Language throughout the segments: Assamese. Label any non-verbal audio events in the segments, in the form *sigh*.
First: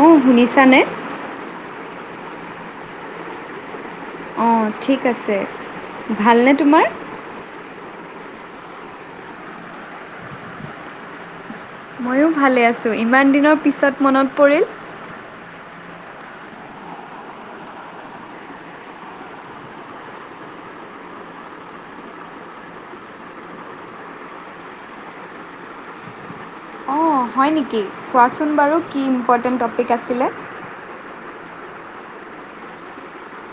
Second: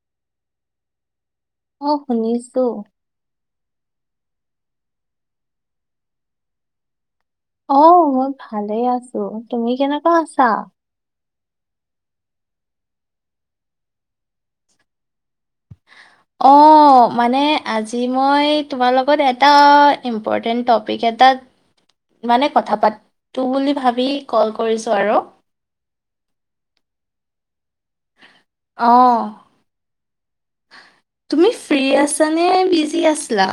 অ শুনিছানে অঁ শুনিছোঁ অঁ ঠিক আছে ভালনে তোমাৰ আহ মই ভালেই আছো তুমি কেনেকুৱা আছা ময়ো ভালে আছো ইমান দিনৰ পিছত মনত পৰিল *unintelligible* অ মানে আজি মই তোমাৰ লগত এটা ইম্পৰ্টেণ্ট টপিক এটা মানে কথা পাতো বুলি ভাবি কল কৰিছো আৰু *unintelligible* অঁ হয় নেকি কোৱাচোন বাৰু অ কি ইম্পৰ্টেণ্ট টপিক আছিলে তুমি ফ্ৰী আছানে বিজি আছিলা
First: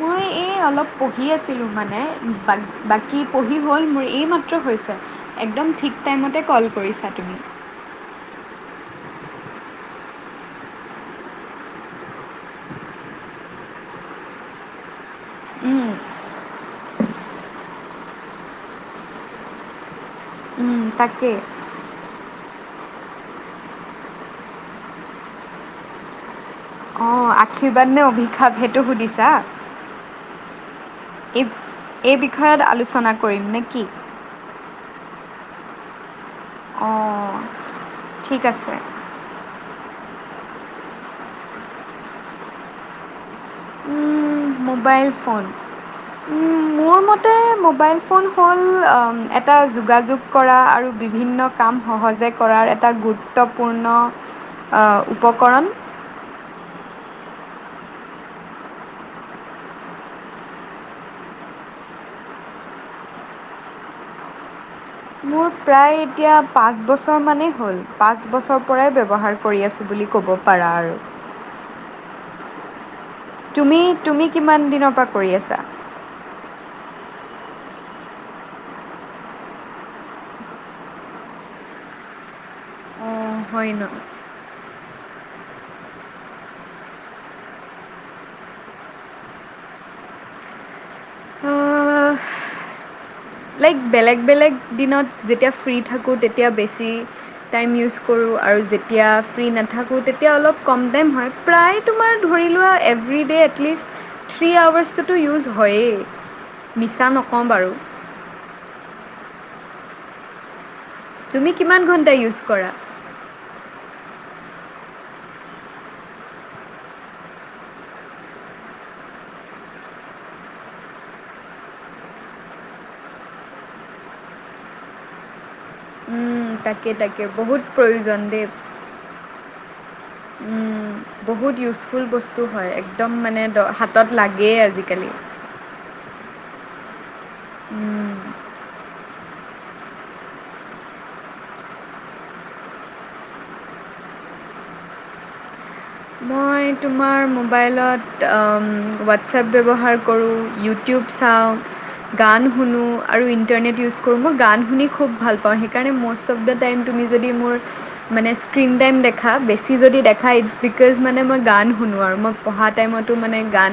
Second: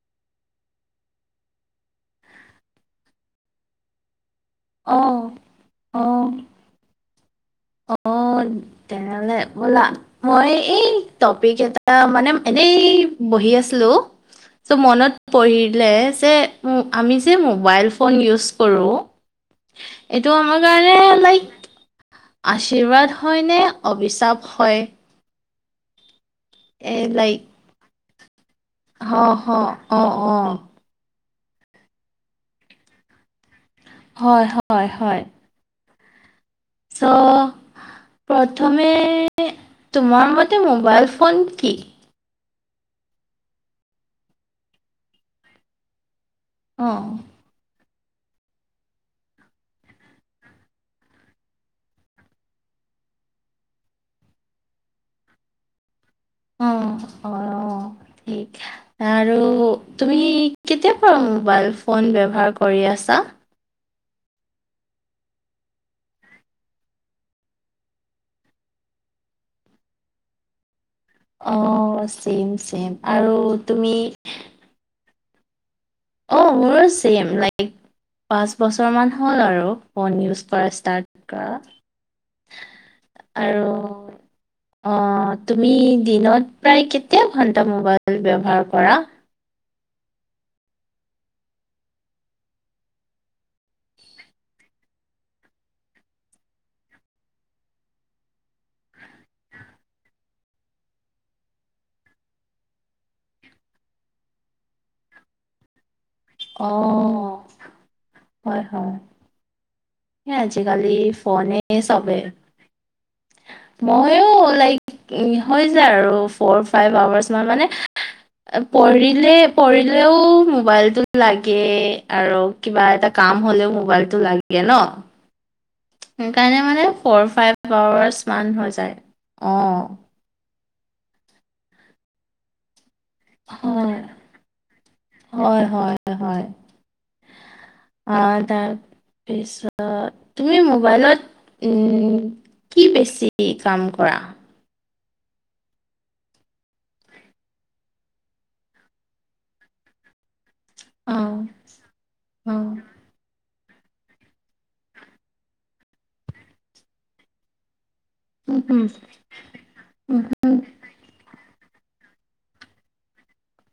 মই এই অলপ পঢ়ি আছিলো মানে বাক -বাকী পঢ়ি হ'ল মোৰ এই মাত ত্ৰ হৈছে অ একদম ঠিক অ টাইমতে ক'ল কৰিছা তুমি। অ, তেনেহলে ব'লা মই এই টপিক এটা মানে এনে এই বহি আছিলো চ' মনত উম, পঢ়িলে যে উম, আমি যে মোবাইল ফোন ইউজ কৰোঁ এইটো আমা তাকে। আশীৰ্বাদ হয় নে অবিচাপ হয়? এ অ, লাইক আশীৰ্বাদ নে অভিশাপ সেইটো হ সুধিছা? হ অ অ এইব-এই বিষয়ত আলোচনা কৰিম নে কি? হয়-হয়-হয় ছ' অঁ ঠিক আছে প্ৰথমে তোমাৰ মতে মোবাইল ফোন কি? উম, মোবাইল ফোন উম, অ মোৰ মতে মোবাইল ফোন হ'ল *unintelligible* এটা যোগাযোগ কৰা আৰু বিভিন্ন কাম সহজে কৰাৰ এটা গুৰুত্বপূৰ্ণ অ, উপকৰণ অ', অ', অ', ঠিক আৰু তুমি কেতিয়া পৰা মোবাইল ফোন ব্যৱহাৰ কৰি আছা? মোৰ প্ৰায় এতিয়া পাঁচ বছৰ মানেই হ'ল পাঁচ বছৰ পৰাই ব্যৱহাৰ কৰি আছো বুলি লি ক'ব পাৰা আৰু। অ, চেম-চেম। তুমি-তুমি কিমান দিনৰ পা কৰি আছা? অ, মোৰ চেম লাইক পাঁচ বছৰমান হ'ল আৰু ফোন ইউজ কৰা ষ্টাৰ্ট কৰা। অঁ আৰু হয় ন অ তুমি দিনত প্ৰায় কেতিয়া ঘন্টা মোবাইল ব্যৱহাৰ কৰা? আহ, লাইক বেলেগ বেলেগ দিনত যেতিয়া ফ্ৰী থাকোঁ তেতিয়া বেছি টাইম ইউজ কৰোঁ। আৰু যেতিয়া ফ্ৰী নাথাকোঁ তেতিয়া অলপ কম দম হয় প্ৰায় তোমাৰ ধৰি লোৱা every day at least three hours টোতো ইজ হয়ে মিছা অ', নকওঁ বাৰু। হয় হয়। আজিকালি তুমি ফোনে কিমান চব ঘণ্টা ইউজ কৰা মইো লাইক হৈ যায় আৰু ফৰ ফাইভ আৱাৰ্চ মান মানে পঢ়িলে পঢ়িলেও মোবাইলটো লাগে আৰু কিবা এটা ক কাম হলেও মোবাইলটো লাগে ন। সেইকাৰণে মানে তাকে ফৰ তাকে ফাইভ বহুত প্ৰয়োজন আৱাৰ্চ দেই মান হৈ যায় অ। বহুত ইউজফুল বস্তু হয় এক একদম মানে হয়, হাতত লাগেই আজিকালি। হয়, হয়, হয়। তাৰপিছত তুমি মোবাইলত উম কি বেছি কাম কৰা? মই তোমাৰ মোবাইলত হোৱাটছএপ ব্যৱহাৰ কৰোঁ। ইউটিউব অ', চাওঁ গান অ' শুনো আৰু ইণ্টাৰনেট ইউজ কৰোঁ মই গান শুনি খুব ভাল পাওঁ সেইকাৰণে ম'ষ্ট অফ দ্যা টাইম তুমি যদি মোৰ মানে স্ক্ৰীণ উহুম, টাইম দেখা বেছি যদি দেখা উহুম, ইটছ বিকজ মানে মই গান শুনো আৰু মই পঢ়া টাইমতো মানে গান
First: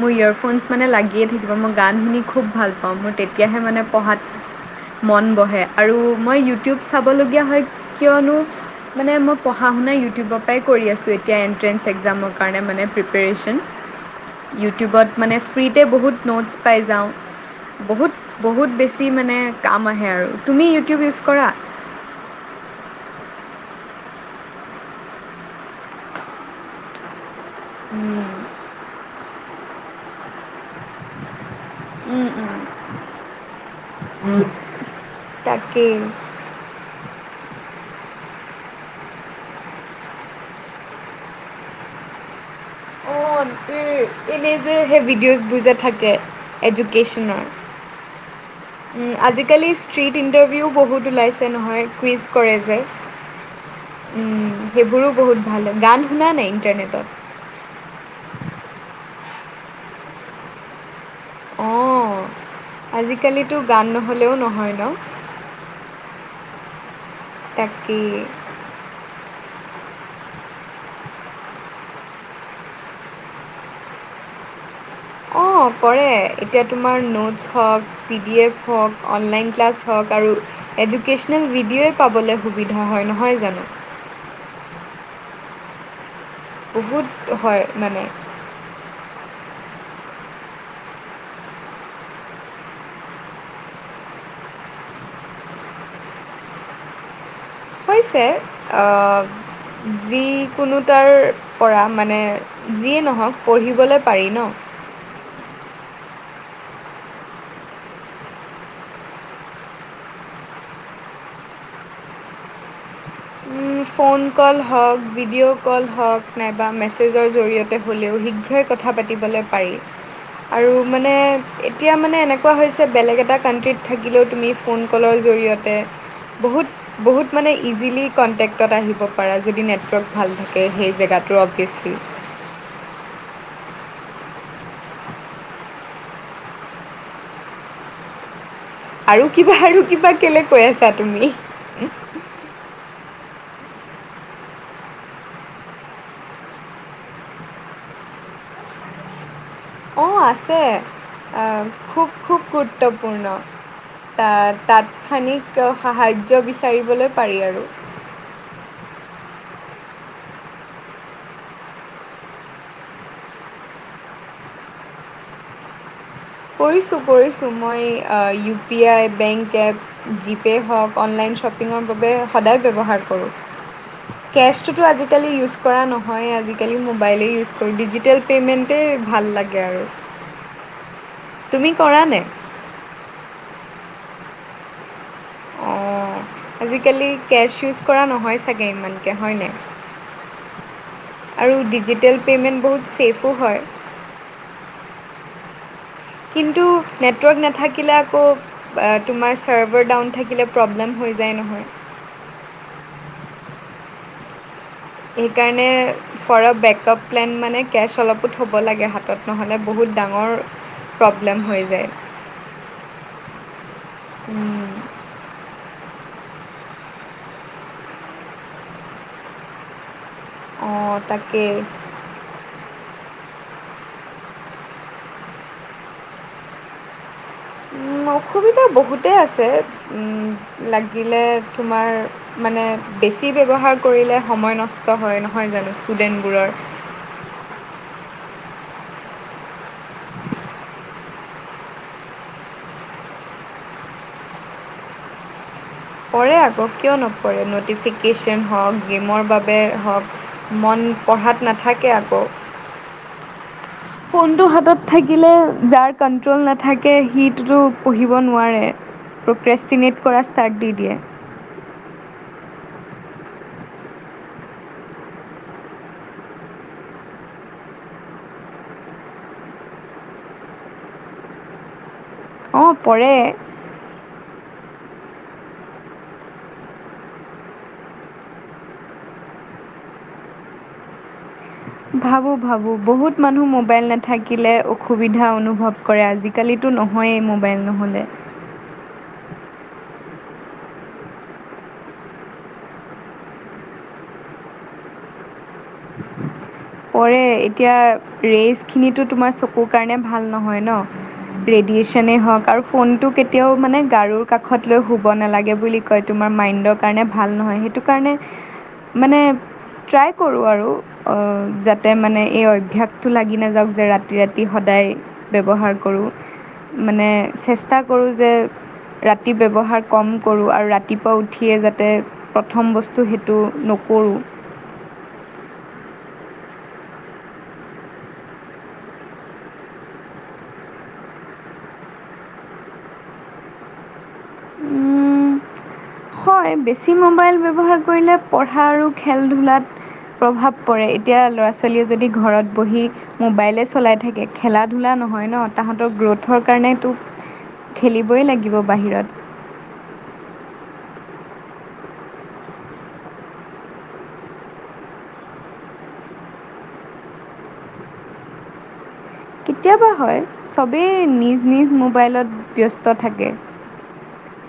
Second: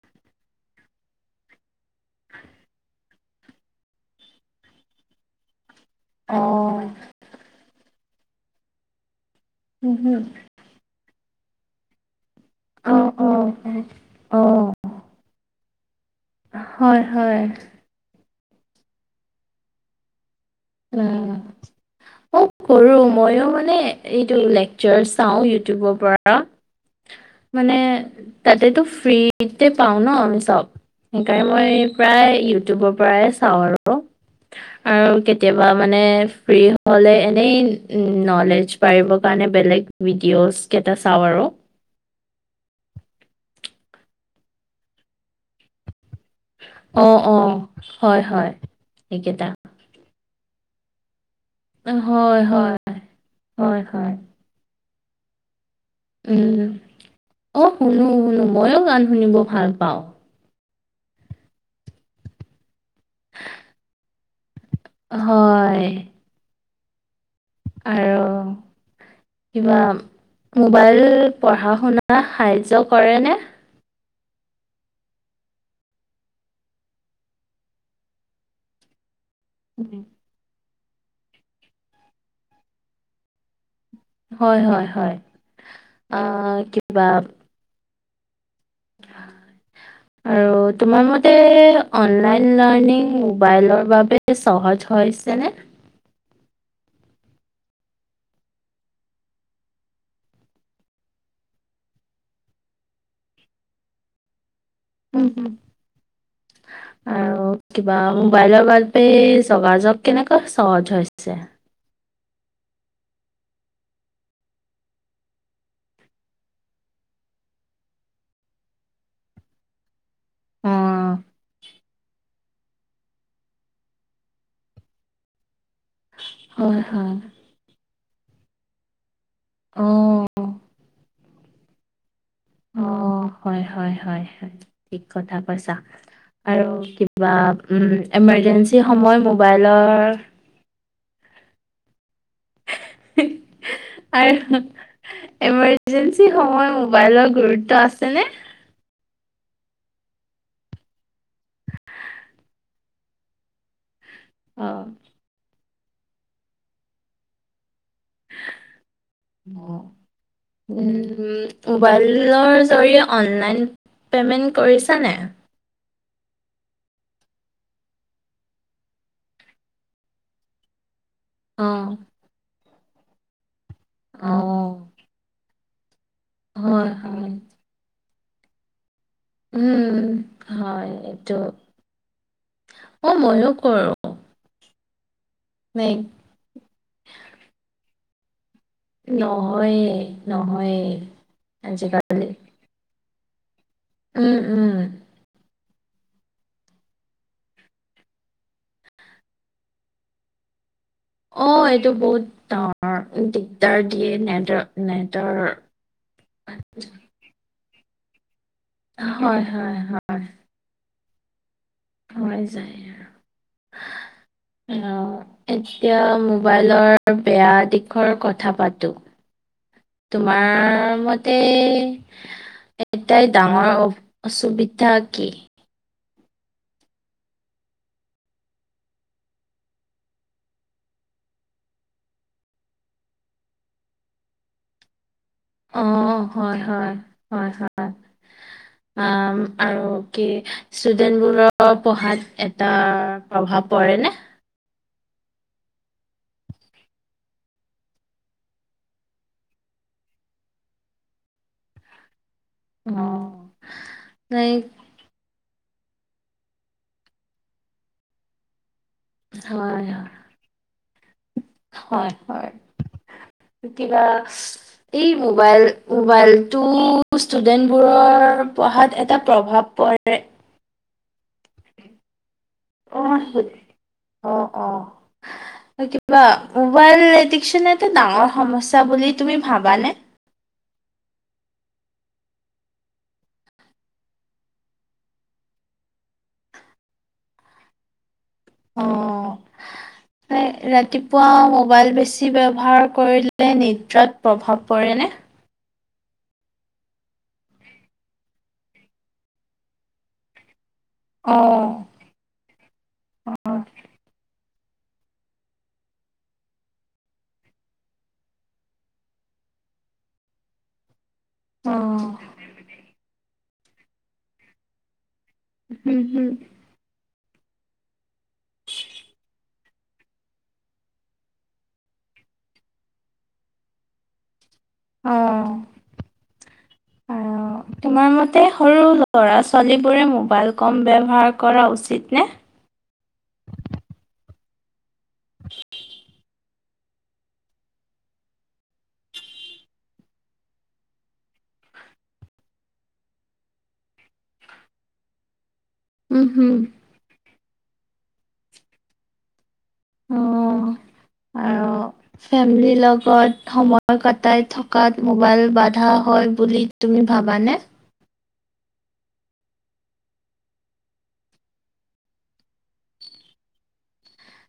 মোৰ ইয়েৰফোনছ মানে লাগিয়ে থাকিব। মই গান শুনি খুব ভাল পাওঁ মোৰ তেতিয়াহে মানে পঢ়াত মন বহে। আৰু মই ইউটিউব অ' চাবলগীয়া হয় কিয়নো মানে মই পঢ়া শুনা উহুম, ইউটিউবৰ পৰাই আছো এতিয়া এট্ৰেঞ্চ এক্সামত কাৰণে মানে অ' অ' প্ৰিপেৰেশ্যন অ' অ', ইউটিউবত মানে ফ্ৰীতে বহুত নোটছ পাই হয়, যাওঁ হয়। বহুত বহুত বেছি মানে কাম আহে আৰু। তুমি ইউটিউব ইউজ কৰা উম কৰো ময়ো মানে মানে এইটো লেকচাৰ চাওঁ ইউটিউবৰ পৰা। মানে তাতেতটো ফ্ৰীতে পাও ন আমি চব সেইকাৰণে মই প্ৰায় ইটিউবৰ পৰাই চাওঁ আৰু আৰু। কেতিয়াবা মানে তাকেই ফ্ৰী হলে এনেই নলেজ পাৰিবৰ কাৰণে বেলেগ ভিডিঅ'জ কেইটা চাওঁ আৰু। এনেই যে সেই ভিডিঅ'জবোৰ যে থাকে। অ', এডুকেশ্বনৰ। অ', হয়, হয়, উম এইকেইটা। আজিকালি ষ্ট্ৰীট ইণ্টাৰ ভিউ বহুত ওলাইছে নহয় হয়, কুইজ কৰে হয়, যে। হয়, হয়, সেইবোৰো বহুত ভাল হয়। গান শুনা নাই উম ইণ্টাৰনেটত অ শুনো শুনো মইয়ো গান শুনিব ভাল পাওঁ। অহ আজিকালিতো গান নহ'লেও নহয়। ন হয়। তাকেই। আৰু কিবা মোবাইল পঢ়া শুনা সাহায্য কৰে নে? অ কৰে এতিয়া তোমাৰ নোটছ হওঁক, পি ডি এফ হওঁক অনলাইন ক্লাছ হওঁক আৰু এডুকেচনেল ভিডিঅ'ই পাবলৈ সুবিধা হয় নহয় জানো। হয় হয় হয় আহ বহুত কিবা হয় মানে *inaudible* আৰু তোমাৰ মতে অনলাইন লাৰ্ণিং মোবাইলৰ বাবে সহজ হৈছে নে? হৈছে অহ। যিকোনো তাৰ পৰা মানে যিয়ে নহওঁক পঢ়িবলৈ পাৰি ন। উম উম। আৰু কিবা মোবাইলৰ বাবে যোগাযোগ কেনেকুৱা সহজ হৈছে। উম ফোন কল হওঁক, ভিডিঅ' কল হওঁক, নাইবা মেছেজৰ জৰিয়তে হ'লেও শীঘ্ৰেই কথা পাতিবলে পাৰি, আৰু মানে অ', এতিয়া মানে এনে কোৱা হৈছে বেলেগ এটা কাণ্ট্ৰীত থাকিলেও তুমি ফোন কলৰ জৰিয়ত তে বহুত হয় হয়। বহুত মানে ইজিলি কণ্টেক্টত আহিব। পৰা যদি নেটৱৰ্ক ভাল অ', থাকে সেই জেগাটোৰ অবভিয়াছলি অহ হয় হয় হয় হয় ঠিক কথা কৈছা আৰু কিবা উম ইমাৰ্জেন্স আৰু কিবা আৰু কিবা কেলে কৈ আছা তুমি হে আৰু ইমাৰ্জেন্সি সময়ত মোবাইলৰ গুৰুত্ব আছেনে অ আছে আহ খুব খুব গুৰুত্বপূৰ্ণ তা অ', তাৎক্ষণিক সাহাৰ্য বিচাৰিবলৈ পাৰি আৰু অহ উম মোবাইলৰ জৰিয়তে অনলাইন পেমেণ্ট কৰিছা নে কৰিছো কৰিছো মই আহ U P I bank app, GPay হওঁক অনলাইন শ্বপিঙৰ অ', বাবে সদায় ব্যৱহাৰ কৰোঁ, কেছটোতো আজিকালি ইউজ কৰা নহয়ে আজিকালি হয়, হয়। মোবাইলেই ইউজ কৰোঁ ডিজিটেল পেমেণ্টে উম হয় তুমি কৰা নে অ মইয়ো কৰোঁ লাইক অহ আজিকালি কেছ ইউজ কৰা নহয় চাগে ইমানকে হয় নাই, নহয়ে, নহয়ে আৰু ডিজিটেল আজিকালি। পেমেণ্ট বহুত ছেফো হয় উম উম কিন্তু নেটৱৰ্ক নাথাকিলে আকৌ আ তোমাৰ ছাৰ্ভাৰ ডাউন থাকিলে প্ৰব্লেম হৈ যায় অহ নহয় এইটো বহুত ডাঙৰ দিগদাৰ দিয়ে নেটৰ নেটৰ সেইকাৰণে ফ'ৰ এ বেকআপ প্লেন মানে কেছ অলপ থ'ব লাগে হাতত হয়, নহ'লে হয়, বহুত হয়, ডাঙৰ প্ৰব্লেম হৈ যায় হৈ যায়। আহ, এতিয়া মোবাইলৰ বেয়া দিশৰ কথা পাতো। তোমাৰ অঁ মতে তাকেই এটাই ডাঙৰ অ-অসুবিধা কি? উম, অসুবিধা বহুতেই আছে। উম, লাগিলে তোমাৰ মানে বেছি ব্যৱহাৰ কৰিলে সময় নষ্ট হয় ন। অ' হয়, হয়, হয়, হয়। আ' আৰু কি ষ্টুডেন্টবোৰৰ পঢ়াত এটা প্ৰভাৱ পৰে নে? *inaudible* পৰে আকৌ কিয় নপৰে, নটিফিকেশ্যন হওক গেমৰ বাবে হওক। মন, পঢ়াত নাথাকে আকৌ, অ', ফোনটো লাইক হাতত থাকিলে। যাৰ কণ্ট্ৰল নাথাকে, সিটোতো পঢ়িব নোৱাৰে। হয়, *unintelligible* কৰা ষ্টাৰ্ট দি। দিয়ে হয় হয়। কিবা এই মোবাইল মবাইলটো ষ্টুডেন্ট বোৰৰ পঢ়াত এটা প্ৰভাৱ পৰে। অঁ পঢ়ে অ' সুধে। অ' অ'। কিবা মবাইল এডিকচন এটা ডাঙৰ সমস্যা বুলি তুমি ভাবানে? ভাবো ভাবো, বহুত মানুহ মোবাইল নাথাকিলে অসুবিধা অনুভৱ কৰে আজিকালিতো। টো নহয়েই মোবাইল নহ'লে। অ। *unintelligible* ৰাতিপুৱা মবাইল বেছি ব্যৱহাৰ কৰিলে নিদ্ৰাত প্ৰভাৱ পৰে নে? *inaudible* পৰে, এতিয়া ৰেইজ খিনিটো তোমাৰ চকুৰ কাৰণে ভাল নহয় ন'। অ', ৰেডিয়েচনে হওঁক আৰু ফোনটো কেতিয়াও মানে গাৰুৰ কাষ ত লৈ শুব নালাগে বুলি কয়, তোমাৰ মাইণ্ডৰ কাৰণে ভাল নহয় সেইটো কাৰণে মানে ট্ৰাই কৰো আৰু। অ', যাতে মানে এই অভ্যাসটো লাগি নাযাওক যে ৰাতি ৰাতি সদায় ব্যৱহাৰ হুম কৰোঁ হুম মানে চেষ্টা কৰোঁ যে ৰাতি ব্যৱহাৰ কম কৰোঁ আৰু ৰাতিপুৱা উঠিয়ে যাতে প্ৰথম বস্তু সেইটো নক কৰো। অ। *unintelligible* তোমাৰ মতে সৰু ল'ৰা-ছোৱালীবোৰে মোবাইল কম ব্যৱহাৰ কৰা উচিত নে? *inaudible* উম হয়, বেছি মোবাইল ব্যৱহাৰ কৰিলে পঢ়া আৰু খেল-ধূলাত প্ৰভাৱ পৰে, এতিয়া ল'ৰা-ছোৱালীয়ে যদি ঘৰত বহি মোবাইলেই চলাই থাকে খেলা-ধূলা নহয় ন', তাহাতৰ উম গ্ৰ'থৰ হুম কাৰণেটো খেলিবই লাগিব বাহিৰত। অ, আৰু ফেমিলি লগত সময় কটাই থকাত মবাইল বাধা হয় বুলি তু মি ভাবানে? কেতিয়াবা হয় চবেই নিজ নিজ মোবাইলত ব্যস্ত থাকে।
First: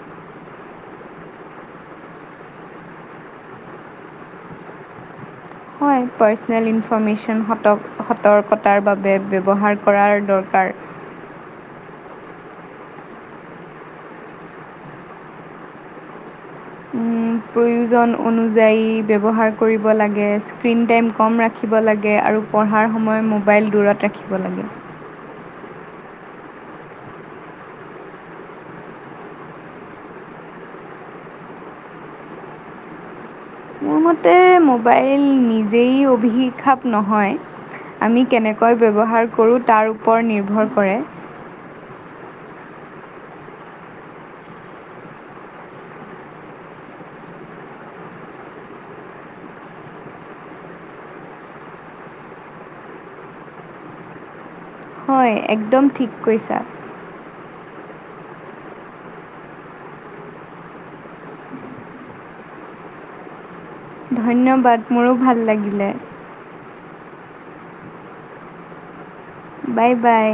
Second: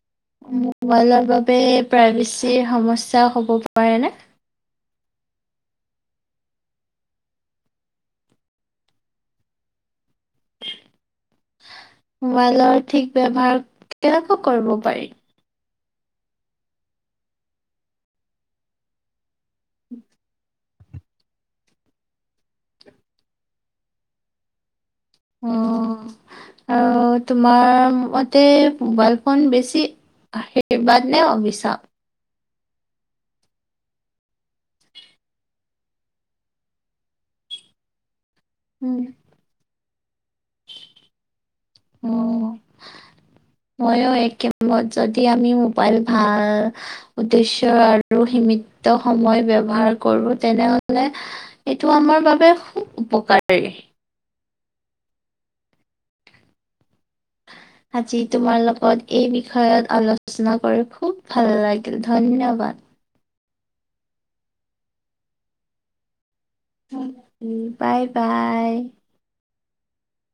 *inaudible* মোবাইলৰ বাবে প্ৰাইভেচিৰ সমস্যা হ'ব পাৰেনে? হয়, পাৰ্চনেল ইনফৰৰ্মেশ্যন সতক সতৰ্কতাৰ বাবে ব্যৱহাৰ কৰাৰ দৰকাৰ। মবাইলৰ ঠিক ব্যৱহাৰ কেনেকৈ কৰিব পাৰি? উম, প্ৰয়োজন অনুযায়ী ব্যৱহাৰ কৰিব লাগে, স্ক্ৰীণ টাইম কম ৰাখিব লাগে আৰু পঢ়াৰ সময় মোবাইল দূৰত ৰাখিব লাগে। অহ। আৰু তোমাৰ মতে মোবাইল ফোন বেছি আশীৰ্বাদ নে অভিচাপ? মোৰ মতে মোবাইল নিজেই অভিশাপ নহয় আমি কেনেকৈ ব্যৱহাৰ কৰো তাৰ ওপ ওপৰত নিৰ্ভৰ কৰে। মইয়ো এইগেমত যদি আমি মোবাইল ভাল উদ্দেশ্যয় আৰু সীমিত সময় বব্যৱহাৰ কৰো তেনেহলে এইটো আমাৰ বাবে খুব উপকাৰী। হয় একদম ঠিক কৈছা। আজি তোমাৰ লগত এই বিষয়ত আলোচনা কৰি খুব ভাল লাগিল, ধন্যবাদ। ধন্যবা, মোৰো ভাল লাগিলে। Bye bye. Bye bye.